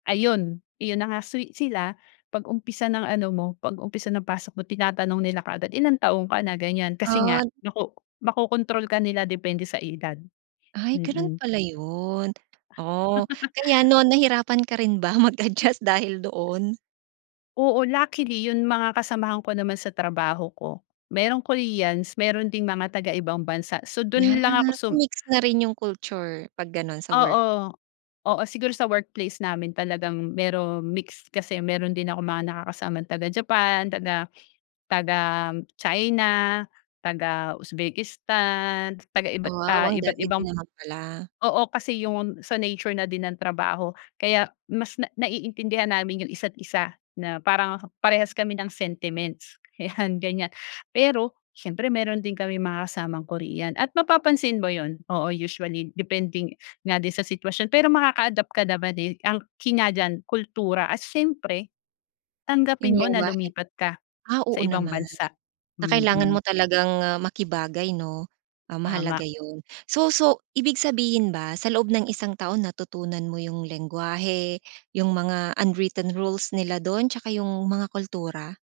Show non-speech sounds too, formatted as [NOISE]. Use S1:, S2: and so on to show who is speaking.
S1: Ayun! Yun na nga sweet sila 'pag umpisa ng ano mo, 'pag umpisa ng pasok mo tinatanong nila kaagad, "Ilang taon ka na?" Ganyan. Kasi nga,
S2: Od
S1: nako makokontrol ka nila depende sa edad.
S2: Ay ganun
S1: Mm.
S2: pala yun, oh. Kaya
S1: [CHUCKLES]
S2: noon nahirapan ka rin ba mag-adjust dahil doon?
S1: Oo, luckily yung mga kasamahan ko naman sa trabaho ko, merong Koreans, meron ding mga taga ibang bansa. So,
S2: Yan,
S1: dun lang ako sum
S2: mix na rin yung culture 'pag ganon sa work.
S1: Oo. Oo, siguro sa workplace namin talagang meron mixed kasi meron din akong mga nakakasama taga Japan, taga taga China, taga Uzbekistan, taga iba't
S2: Wow!
S1: ah,
S2: Ang
S1: iba't
S2: dami din
S1: ibang
S2: naman pala.
S1: oo kasi yung sa nature na din ng trabaho. Kaya mas na naiintindihan namin yung isa't isa na parang parehas kami ng sentiments, ayan ganyan. Pero siyempre meron din kaming mga kasamang Korean at mapapansin mo yun. Oo, usually, depending nga din sa sitwasyon. Pero makaka-adapt ka naman din, eh, ang key nga diyan kultura at siyempre,
S2: Yung
S1: tanggapin mo na
S2: lengguwahe?
S1: lumipat ka
S2: Ah,
S1: sa
S2: oo
S1: ibang
S2: naman
S1: bansa.
S2: na kailangan mo
S1: Mm.
S2: talagang, ah, makibagay, 'no? Ah,
S1: Tama.
S2: mahalaga yun. So, so, ibig sabihin ba sa loob ng isang taon natutunan mo yung lengguwahe, yung mga unwritten rules nila dun tsaka yung mga kultura?